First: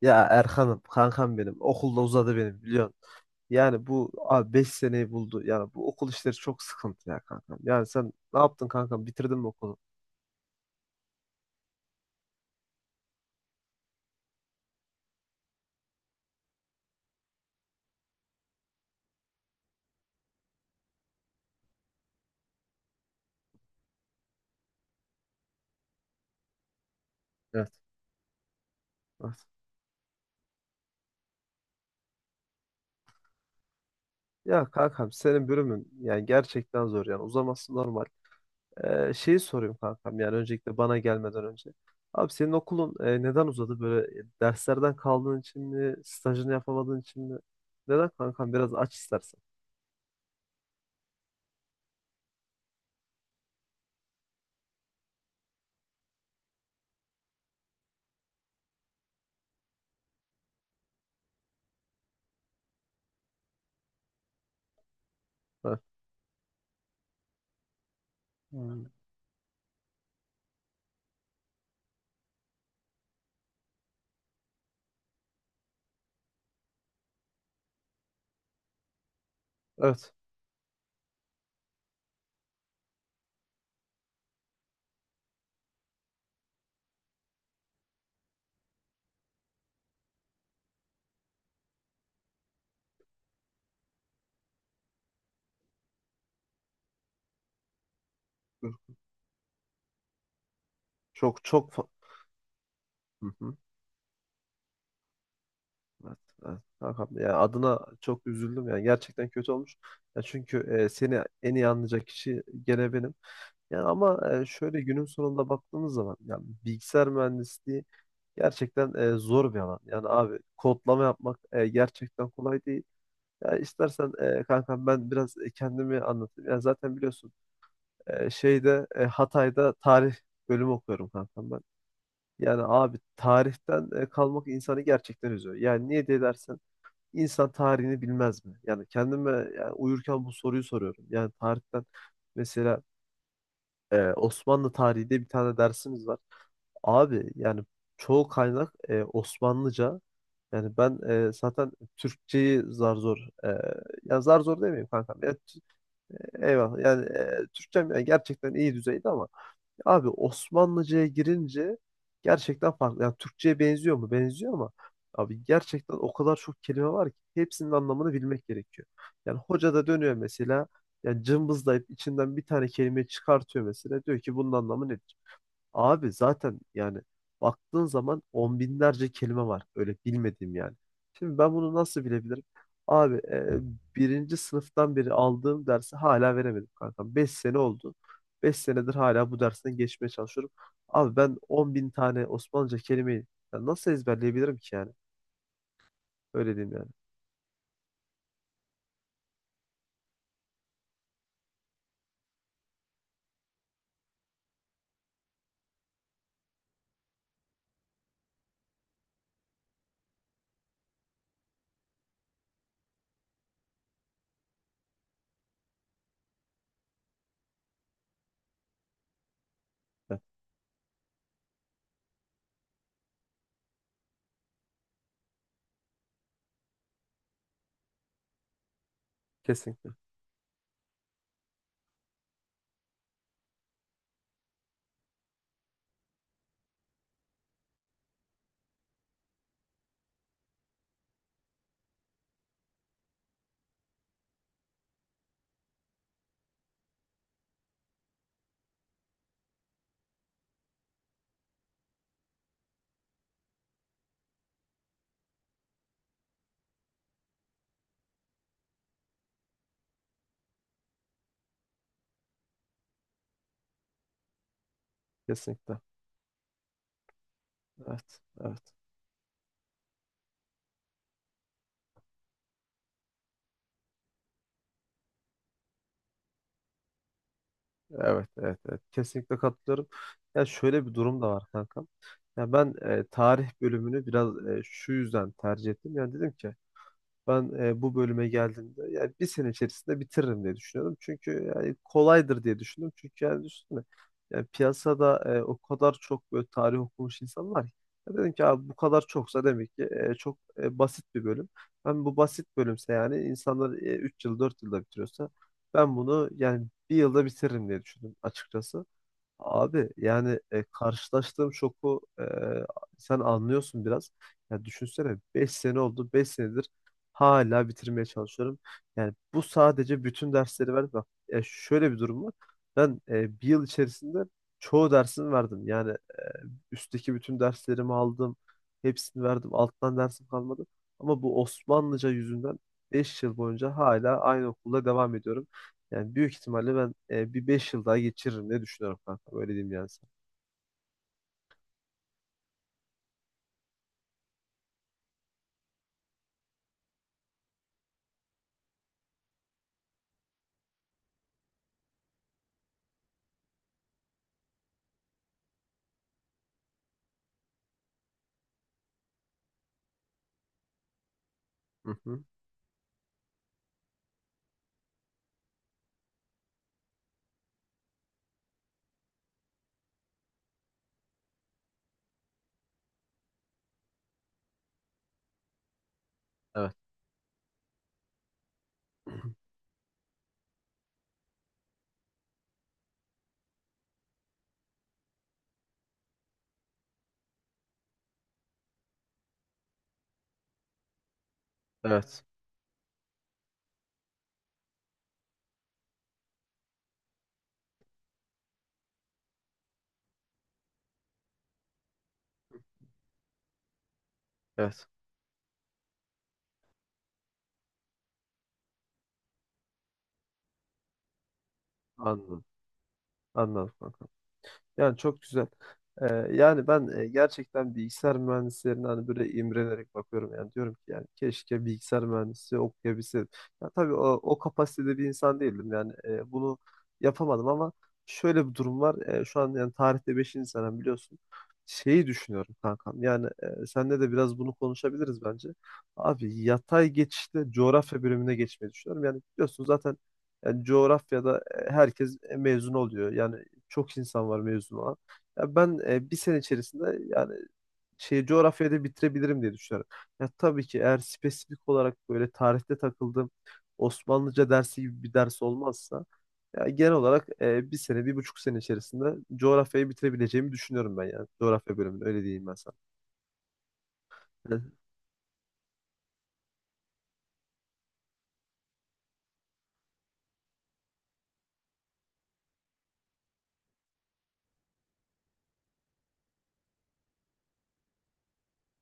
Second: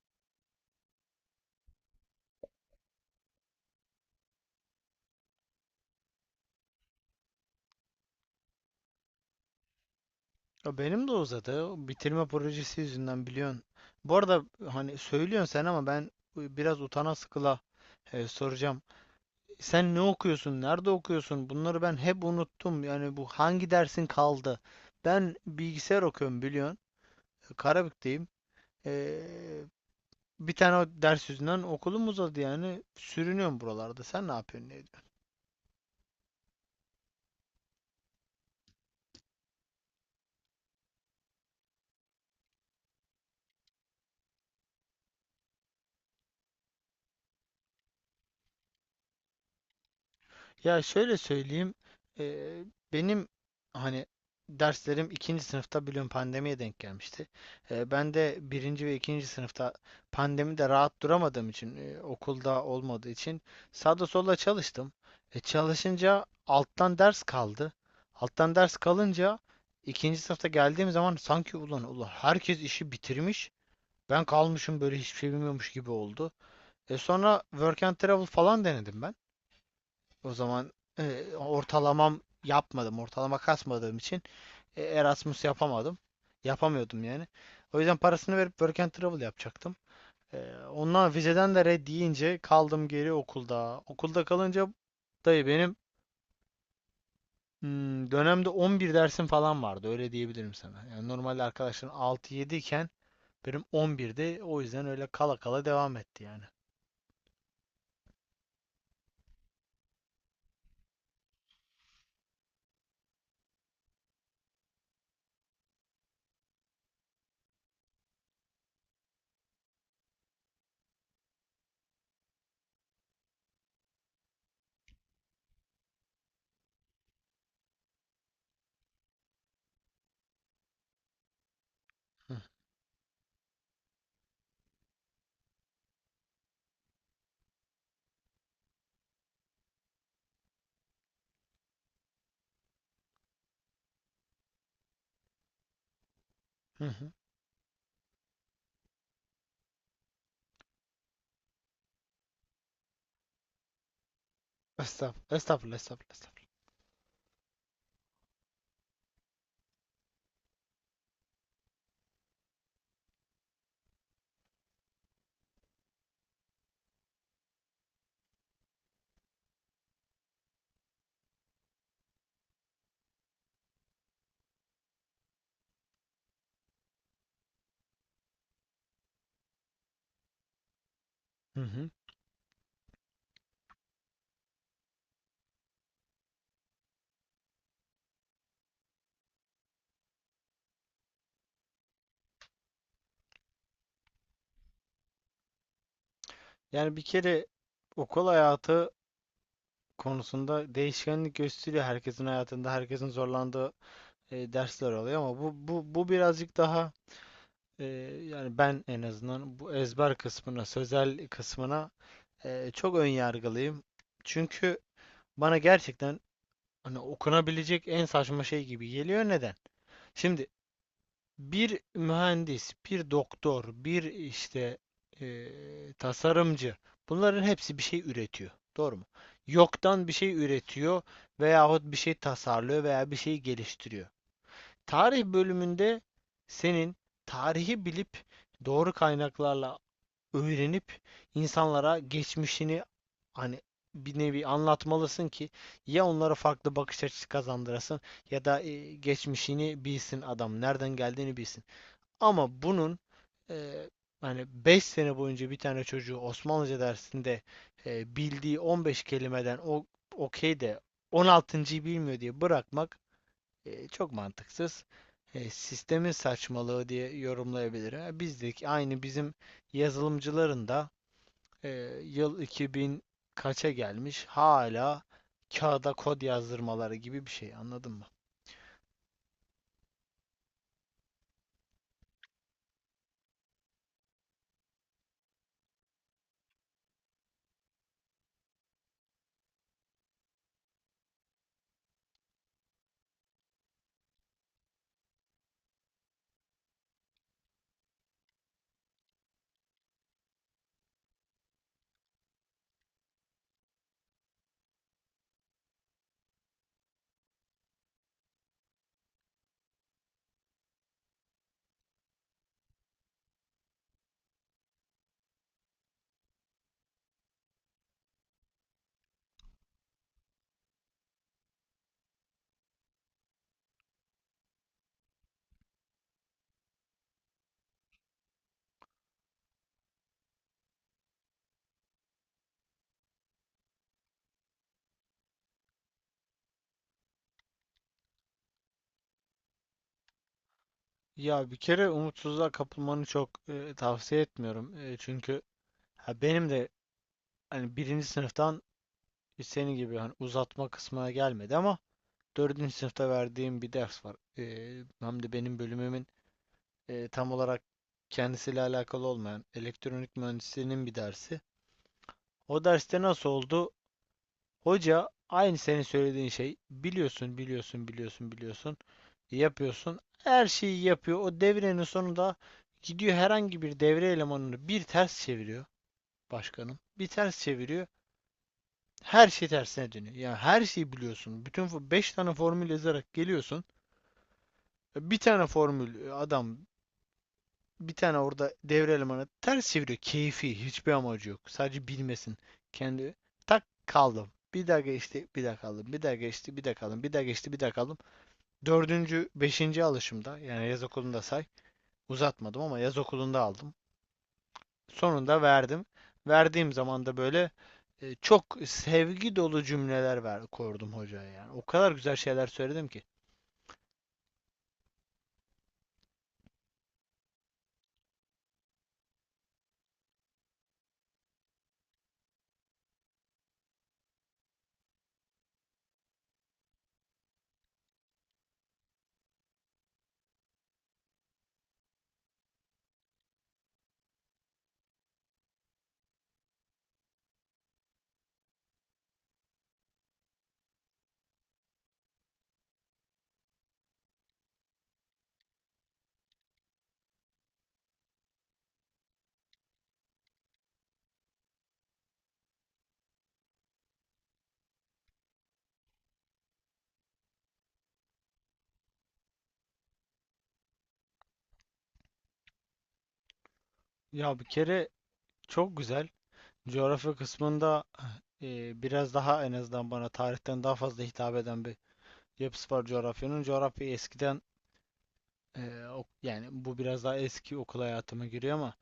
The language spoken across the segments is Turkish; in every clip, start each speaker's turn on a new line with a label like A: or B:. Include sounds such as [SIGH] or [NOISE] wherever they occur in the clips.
A: Ya Erkan'ım, kankam benim. Okulda uzadı benim biliyorsun. Yani bu abi 5 seneyi buldu. Yani bu okul işleri çok sıkıntı ya kankam. Yani sen ne yaptın kankam? Bitirdin mi okulu?
B: Ya benim de uzadı. O Bitirme projesi yüzünden biliyorsun. Bu arada hani söylüyorsun sen ama ben biraz utana sıkıla soracağım. Sen ne okuyorsun? Nerede okuyorsun? Bunları ben hep unuttum. Yani bu hangi dersin kaldı? Ben bilgisayar okuyorum biliyorsun.
A: Evet.
B: Karabük'teyim. E,
A: Evet.
B: bir tane o ders yüzünden okulum uzadı yani. Sürünüyorum buralarda. Sen ne
A: Ya
B: yapıyorsun?
A: kankam senin bölümün yani gerçekten zor yani uzaması normal. Şeyi sorayım kankam yani öncelikle bana gelmeden önce. Abi senin okulun neden uzadı? Böyle derslerden kaldığın için mi? Stajını yapamadığın için mi? Neden kankam? Biraz aç istersen.
B: Ya şöyle söyleyeyim. eee, benim hani derslerim ikinci sınıfta biliyorum pandemiye denk gelmişti. Ben de birinci ve ikinci sınıfta pandemide rahat duramadığım için okulda olmadığı için sağda solda çalıştım.
A: Ha.
B: Çalışınca alttan ders kaldı. Alttan ders
A: Yani.
B: kalınca ikinci sınıfta geldiğim zaman sanki ulan herkes işi bitirmiş. Ben kalmışım böyle hiçbir şey bilmiyormuş gibi oldu. E sonra work and travel falan denedim ben.
A: Evet.
B: O zaman ortalamam yapmadım. Ortalama kasmadığım için Erasmus yapamadım. Yapamıyordum yani. O yüzden parasını verip Work and Travel yapacaktım. Ondan vizeden de red deyince kaldım geri okulda. Okulda kalınca dayı benim dönemde 11 dersim falan vardı. Öyle diyebilirim sana. Yani normalde
A: Çok çok fa-
B: arkadaşların altı 7 iken
A: Hı hı.
B: benim on birde, o yüzden öyle kala kala devam
A: Evet,
B: etti yani.
A: evet, Hakan Bey. Yani adına çok üzüldüm yani gerçekten kötü olmuş. Ya çünkü seni en iyi anlayacak kişi gene benim. Yani ama şöyle günün sonunda baktığımız zaman yani bilgisayar mühendisliği gerçekten zor bir alan. Yani abi kodlama yapmak gerçekten kolay değil. Ya istersen kankam ben biraz kendimi anlatayım. Yani zaten biliyorsun şeyde Hatay'da tarih bölümü okuyorum kankam ben. Yani abi tarihten kalmak insanı gerçekten üzüyor. Yani niye diye. İnsan tarihini bilmez mi? Yani kendime yani uyurken bu soruyu soruyorum. Yani tarihten mesela Osmanlı tarihi diye bir tane dersimiz var.
B: Hı hı.
A: Abi yani çoğu kaynak Osmanlıca. Yani ben zaten Türkçeyi zar zor e, ya zar zor demeyeyim kankam.
B: Estağfurullah, estağfurullah, estağfurullah, estağfurullah.
A: Eyvallah yani Türkçem yani gerçekten iyi düzeyde ama abi Osmanlıca'ya girince gerçekten farklı. Yani Türkçe'ye benziyor mu? Benziyor ama abi gerçekten o kadar çok kelime var ki hepsinin anlamını bilmek gerekiyor. Yani hoca da dönüyor mesela yani cımbızlayıp içinden bir tane kelime çıkartıyor mesela. Diyor ki bunun anlamı nedir? Abi zaten yani baktığın zaman on binlerce kelime var. Öyle bilmediğim yani. Şimdi ben
B: Hı
A: bunu
B: hı.
A: nasıl bilebilirim? Abi birinci sınıftan beri aldığım dersi hala veremedim kankam. 5 sene oldu. 5 senedir hala bu dersten geçmeye çalışıyorum. Abi ben 10.000 tane Osmanlıca kelimeyi ya nasıl ezberleyebilirim ki yani? Öyle diyeyim yani.
B: Yani bir kere okul hayatı konusunda değişkenlik gösteriyor herkesin hayatında herkesin zorlandığı dersler oluyor ama bu birazcık daha e, yani ben en azından bu ezber kısmına sözel kısmına çok ön yargılıyım çünkü bana gerçekten hani okunabilecek en saçma şey gibi geliyor neden?
A: Ya,
B: Şimdi bir mühendis, bir doktor, bir işte tasarımcı. Bunların hepsi bir şey üretiyor. Doğru mu?
A: kesinlikle.
B: Yoktan bir şey üretiyor veyahut bir şey tasarlıyor veya bir şey geliştiriyor. Tarih bölümünde senin tarihi bilip doğru kaynaklarla öğrenip insanlara geçmişini hani bir nevi anlatmalısın ki ya onlara farklı bakış açısı kazandırasın ya da geçmişini bilsin adam, nereden geldiğini bilsin. Ama bunun eee hani 5 sene boyunca bir tane çocuğu Osmanlıca dersinde bildiği 15 kelimeden o okey de 16'ıncı.'yı bilmiyor diye bırakmak çok mantıksız.
A: Kesinlikle.
B: Sistemin saçmalığı diye yorumlayabilirim.
A: Evet.
B: Ha, bizdeki
A: Evet.
B: aynı bizim yazılımcıların da yıl 2000 kaça gelmiş hala kağıda kod yazdırmaları gibi bir şey anladın mı?
A: Evet, evet, evet. Kesinlikle katılıyorum. Ya şöyle bir durum da var kankam. Ya ben tarih bölümünü biraz şu yüzden tercih ettim. Yani dedim ki ben bu bölüme geldiğimde yani 1 sene içerisinde bitiririm diye düşünüyorum. Çünkü yani kolaydır diye düşündüm. Çünkü yani düşünsene yani piyasada o kadar çok böyle tarih okumuş insan var ki. Ya dedim ki abi bu kadar çoksa demek ki çok basit bir bölüm. Ben bu basit bölümse yani insanlar 3 yıl 4 yılda bitiriyorsa ben bunu yani 1 yılda bitiririm diye düşündüm açıkçası. Abi yani karşılaştığım şoku sen anlıyorsun biraz. Ya düşünsene 5 sene oldu. Beş senedir hala bitirmeye çalışıyorum. Yani bu sadece bütün dersleri verdim. Bak ya şöyle bir durum var. Ben 1 yıl içerisinde çoğu dersini verdim. Yani üstteki bütün derslerimi aldım. Hepsini verdim. Alttan dersim kalmadı. Ama bu Osmanlıca yüzünden 5 yıl boyunca hala aynı okulda devam ediyorum. Yani büyük ihtimalle ben bir 5 yıl daha geçiririm diye düşünüyorum kanka. Öyle diyeyim yani sana.
B: Ya bir kere umutsuzluğa kapılmanı çok tavsiye etmiyorum. E, çünkü ha, benim de hani birinci sınıftan senin gibi hani uzatma kısmına gelmedi ama dördüncü sınıfta verdiğim bir ders var. Hem de benim bölümümün tam olarak kendisiyle alakalı olmayan elektronik mühendisliğinin bir dersi.
A: Hı hı.
B: O derste nasıl oldu? Hoca aynı senin söylediğin şey biliyorsun. Yapıyorsun. Her şeyi yapıyor. O devrenin sonunda gidiyor herhangi bir devre elemanını bir ters çeviriyor
A: Evet.
B: başkanım. Bir ters çeviriyor. Her şey
A: [CLEARS THROAT]
B: tersine dönüyor. Yani her şeyi biliyorsun. Bütün 5 tane formül yazarak geliyorsun. Bir tane formül adam bir tane orada devre elemanı ters çeviriyor. Keyfi hiçbir amacı yok. Sadece
A: Evet.
B: bilmesin. Kendi tak kaldım. Bir daha geçti, bir daha kaldım. Bir daha geçti, bir daha kaldım. Bir daha geçti, bir daha kaldım. Dördüncü, beşinci alışımda yani yaz okulunda say uzatmadım ama yaz okulunda aldım.
A: Evet.
B: Sonunda verdim. Verdiğim zaman da böyle çok sevgi dolu cümleler ver, kordum hocaya yani. O kadar güzel
A: Anladım.
B: şeyler söyledim ki.
A: Anladım kanka. Yani çok güzel. Ee, yani ben gerçekten bilgisayar mühendislerine hani böyle imrenerek bakıyorum yani diyorum ki yani keşke bilgisayar mühendisi okuyabilseydim. Ya tabii o kapasitede bir insan değildim yani bunu yapamadım ama şöyle bir durum var. Şu an yani tarihte 5. senem biliyorsun. Şeyi düşünüyorum kankam yani seninle de biraz bunu konuşabiliriz bence. Abi yatay geçişte coğrafya bölümüne geçmeyi düşünüyorum. Yani biliyorsun zaten yani coğrafyada herkes mezun oluyor. Yani çok insan var mezun olan. Ya ben 1 sene içerisinde yani şey coğrafyada bitirebilirim diye düşünüyorum. Ya tabii ki eğer spesifik olarak böyle tarihte takıldığım Osmanlıca dersi gibi bir ders olmazsa ya genel olarak 1 sene, 1,5 sene içerisinde coğrafyayı bitirebileceğimi düşünüyorum ben yani. Coğrafya bölümünü öyle diyeyim ben sana.
B: Ya bir
A: Hı.
B: kere çok güzel. Coğrafya kısmında biraz daha en azından bana tarihten daha fazla hitap eden bir yapısı var coğrafyanın. Coğrafya eskiden yani bu biraz daha eski okul hayatıma giriyor ama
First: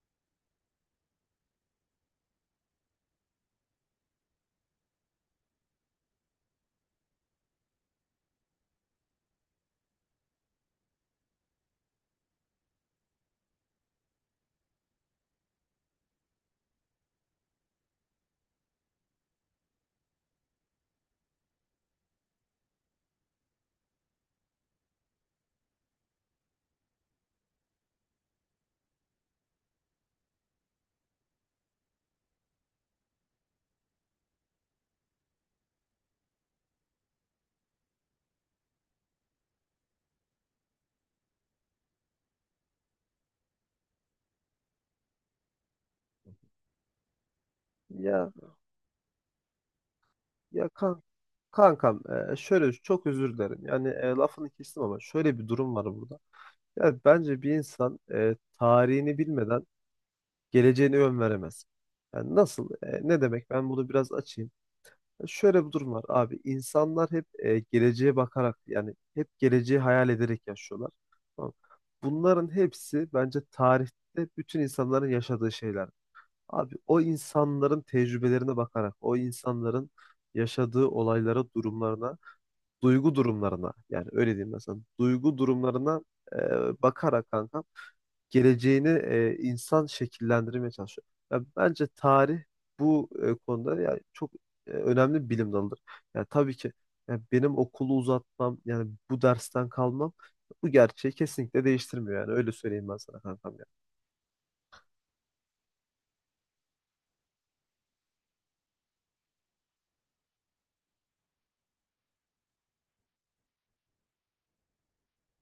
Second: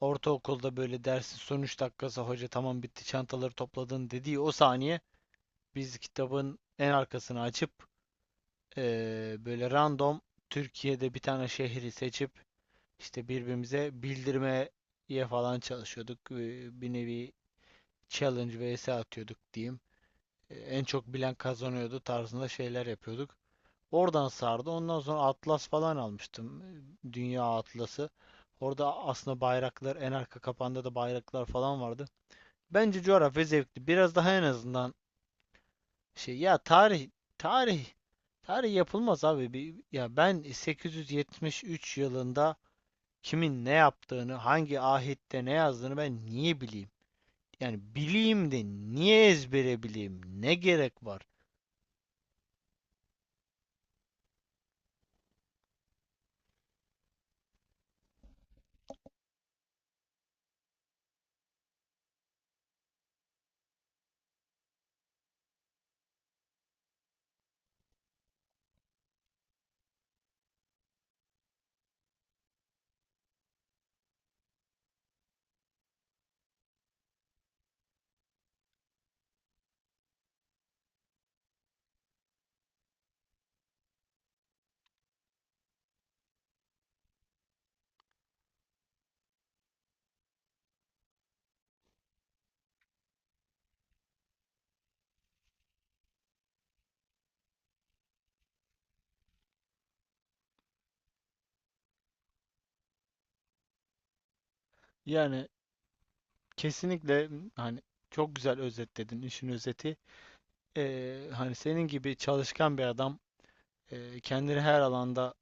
B: ortaokulda böyle dersin son 3 dakikası hoca tamam bitti çantaları topladın dediği o saniye biz kitabın en arkasını açıp böyle random Türkiye'de bir tane şehri seçip işte birbirimize bildirmeye falan çalışıyorduk. Bir nevi challenge vs atıyorduk diyeyim. En çok bilen kazanıyordu tarzında şeyler yapıyorduk. Oradan sardı. Ondan sonra atlas falan almıştım. Dünya atlası. Orada aslında bayraklar en arka kapanda da bayraklar falan vardı. Bence coğrafya zevkli. Biraz daha en azından şey ya tarih tarih yapılmaz abi. Bir, ya ben 873 yılında kimin ne yaptığını, hangi ahette ne yazdığını ben niye bileyim? Yani
A: Ya
B: bileyim de niye ezbere bileyim? Ne
A: ya
B: gerek
A: kan
B: var?
A: kankam şöyle çok özür dilerim. Yani lafını kestim ama şöyle bir durum var burada. Yani bence bir insan tarihini bilmeden geleceğini ön veremez. Yani nasıl? Ne demek? Ben bunu biraz açayım. Ya şöyle bir durum var abi. İnsanlar hep geleceğe bakarak yani hep geleceği hayal ederek yaşıyorlar. Tamam. Bunların hepsi bence tarihte bütün insanların yaşadığı şeyler. Abi o insanların tecrübelerine bakarak, o insanların yaşadığı olaylara, durumlarına, duygu durumlarına yani öyle diyeyim mesela duygu durumlarına bakarak kanka geleceğini insan şekillendirmeye çalışıyor. Ya bence tarih bu konuda ya çok önemli bir bilim dalıdır. Yani tabii ki ya benim okulu uzatmam yani bu dersten kalmam bu gerçeği kesinlikle değiştirmiyor yani öyle söyleyeyim ben sana kankam ya.
B: Yani kesinlikle hani çok güzel özetledin işin özeti. Hani senin gibi çalışkan bir adam, kendini her alanda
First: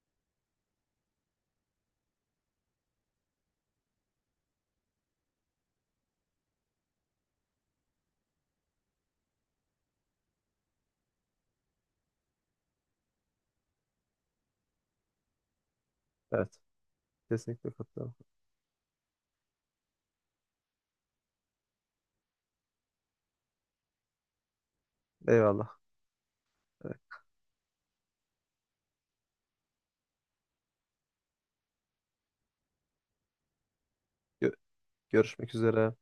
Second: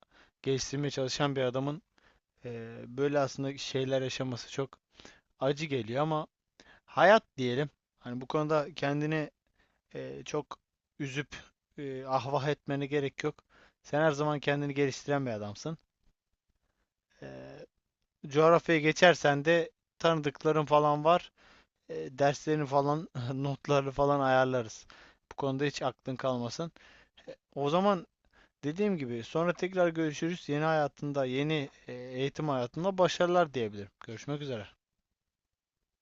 B: geliştirmeye çalışan bir adamın böyle aslında şeyler yaşaması çok acı geliyor ama hayat diyelim. Hani bu konuda kendini çok üzüp ahvah etmene gerek yok. Sen her zaman kendini geliştiren bir adamsın.
A: Evet,
B: E,
A: kesinlikle katılıyorum.
B: coğrafyaya geçersen de tanıdıkların falan var. E, derslerini falan, [LAUGHS] notları falan ayarlarız. Bu konuda
A: Eyvallah.
B: hiç aklın kalmasın.
A: Evet,
B: O zaman dediğim gibi sonra tekrar görüşürüz. Yeni hayatında, yeni eğitim hayatında başarılar diyebilirim. Görüşmek
A: gö-
B: üzere.
A: görüşmek üzere.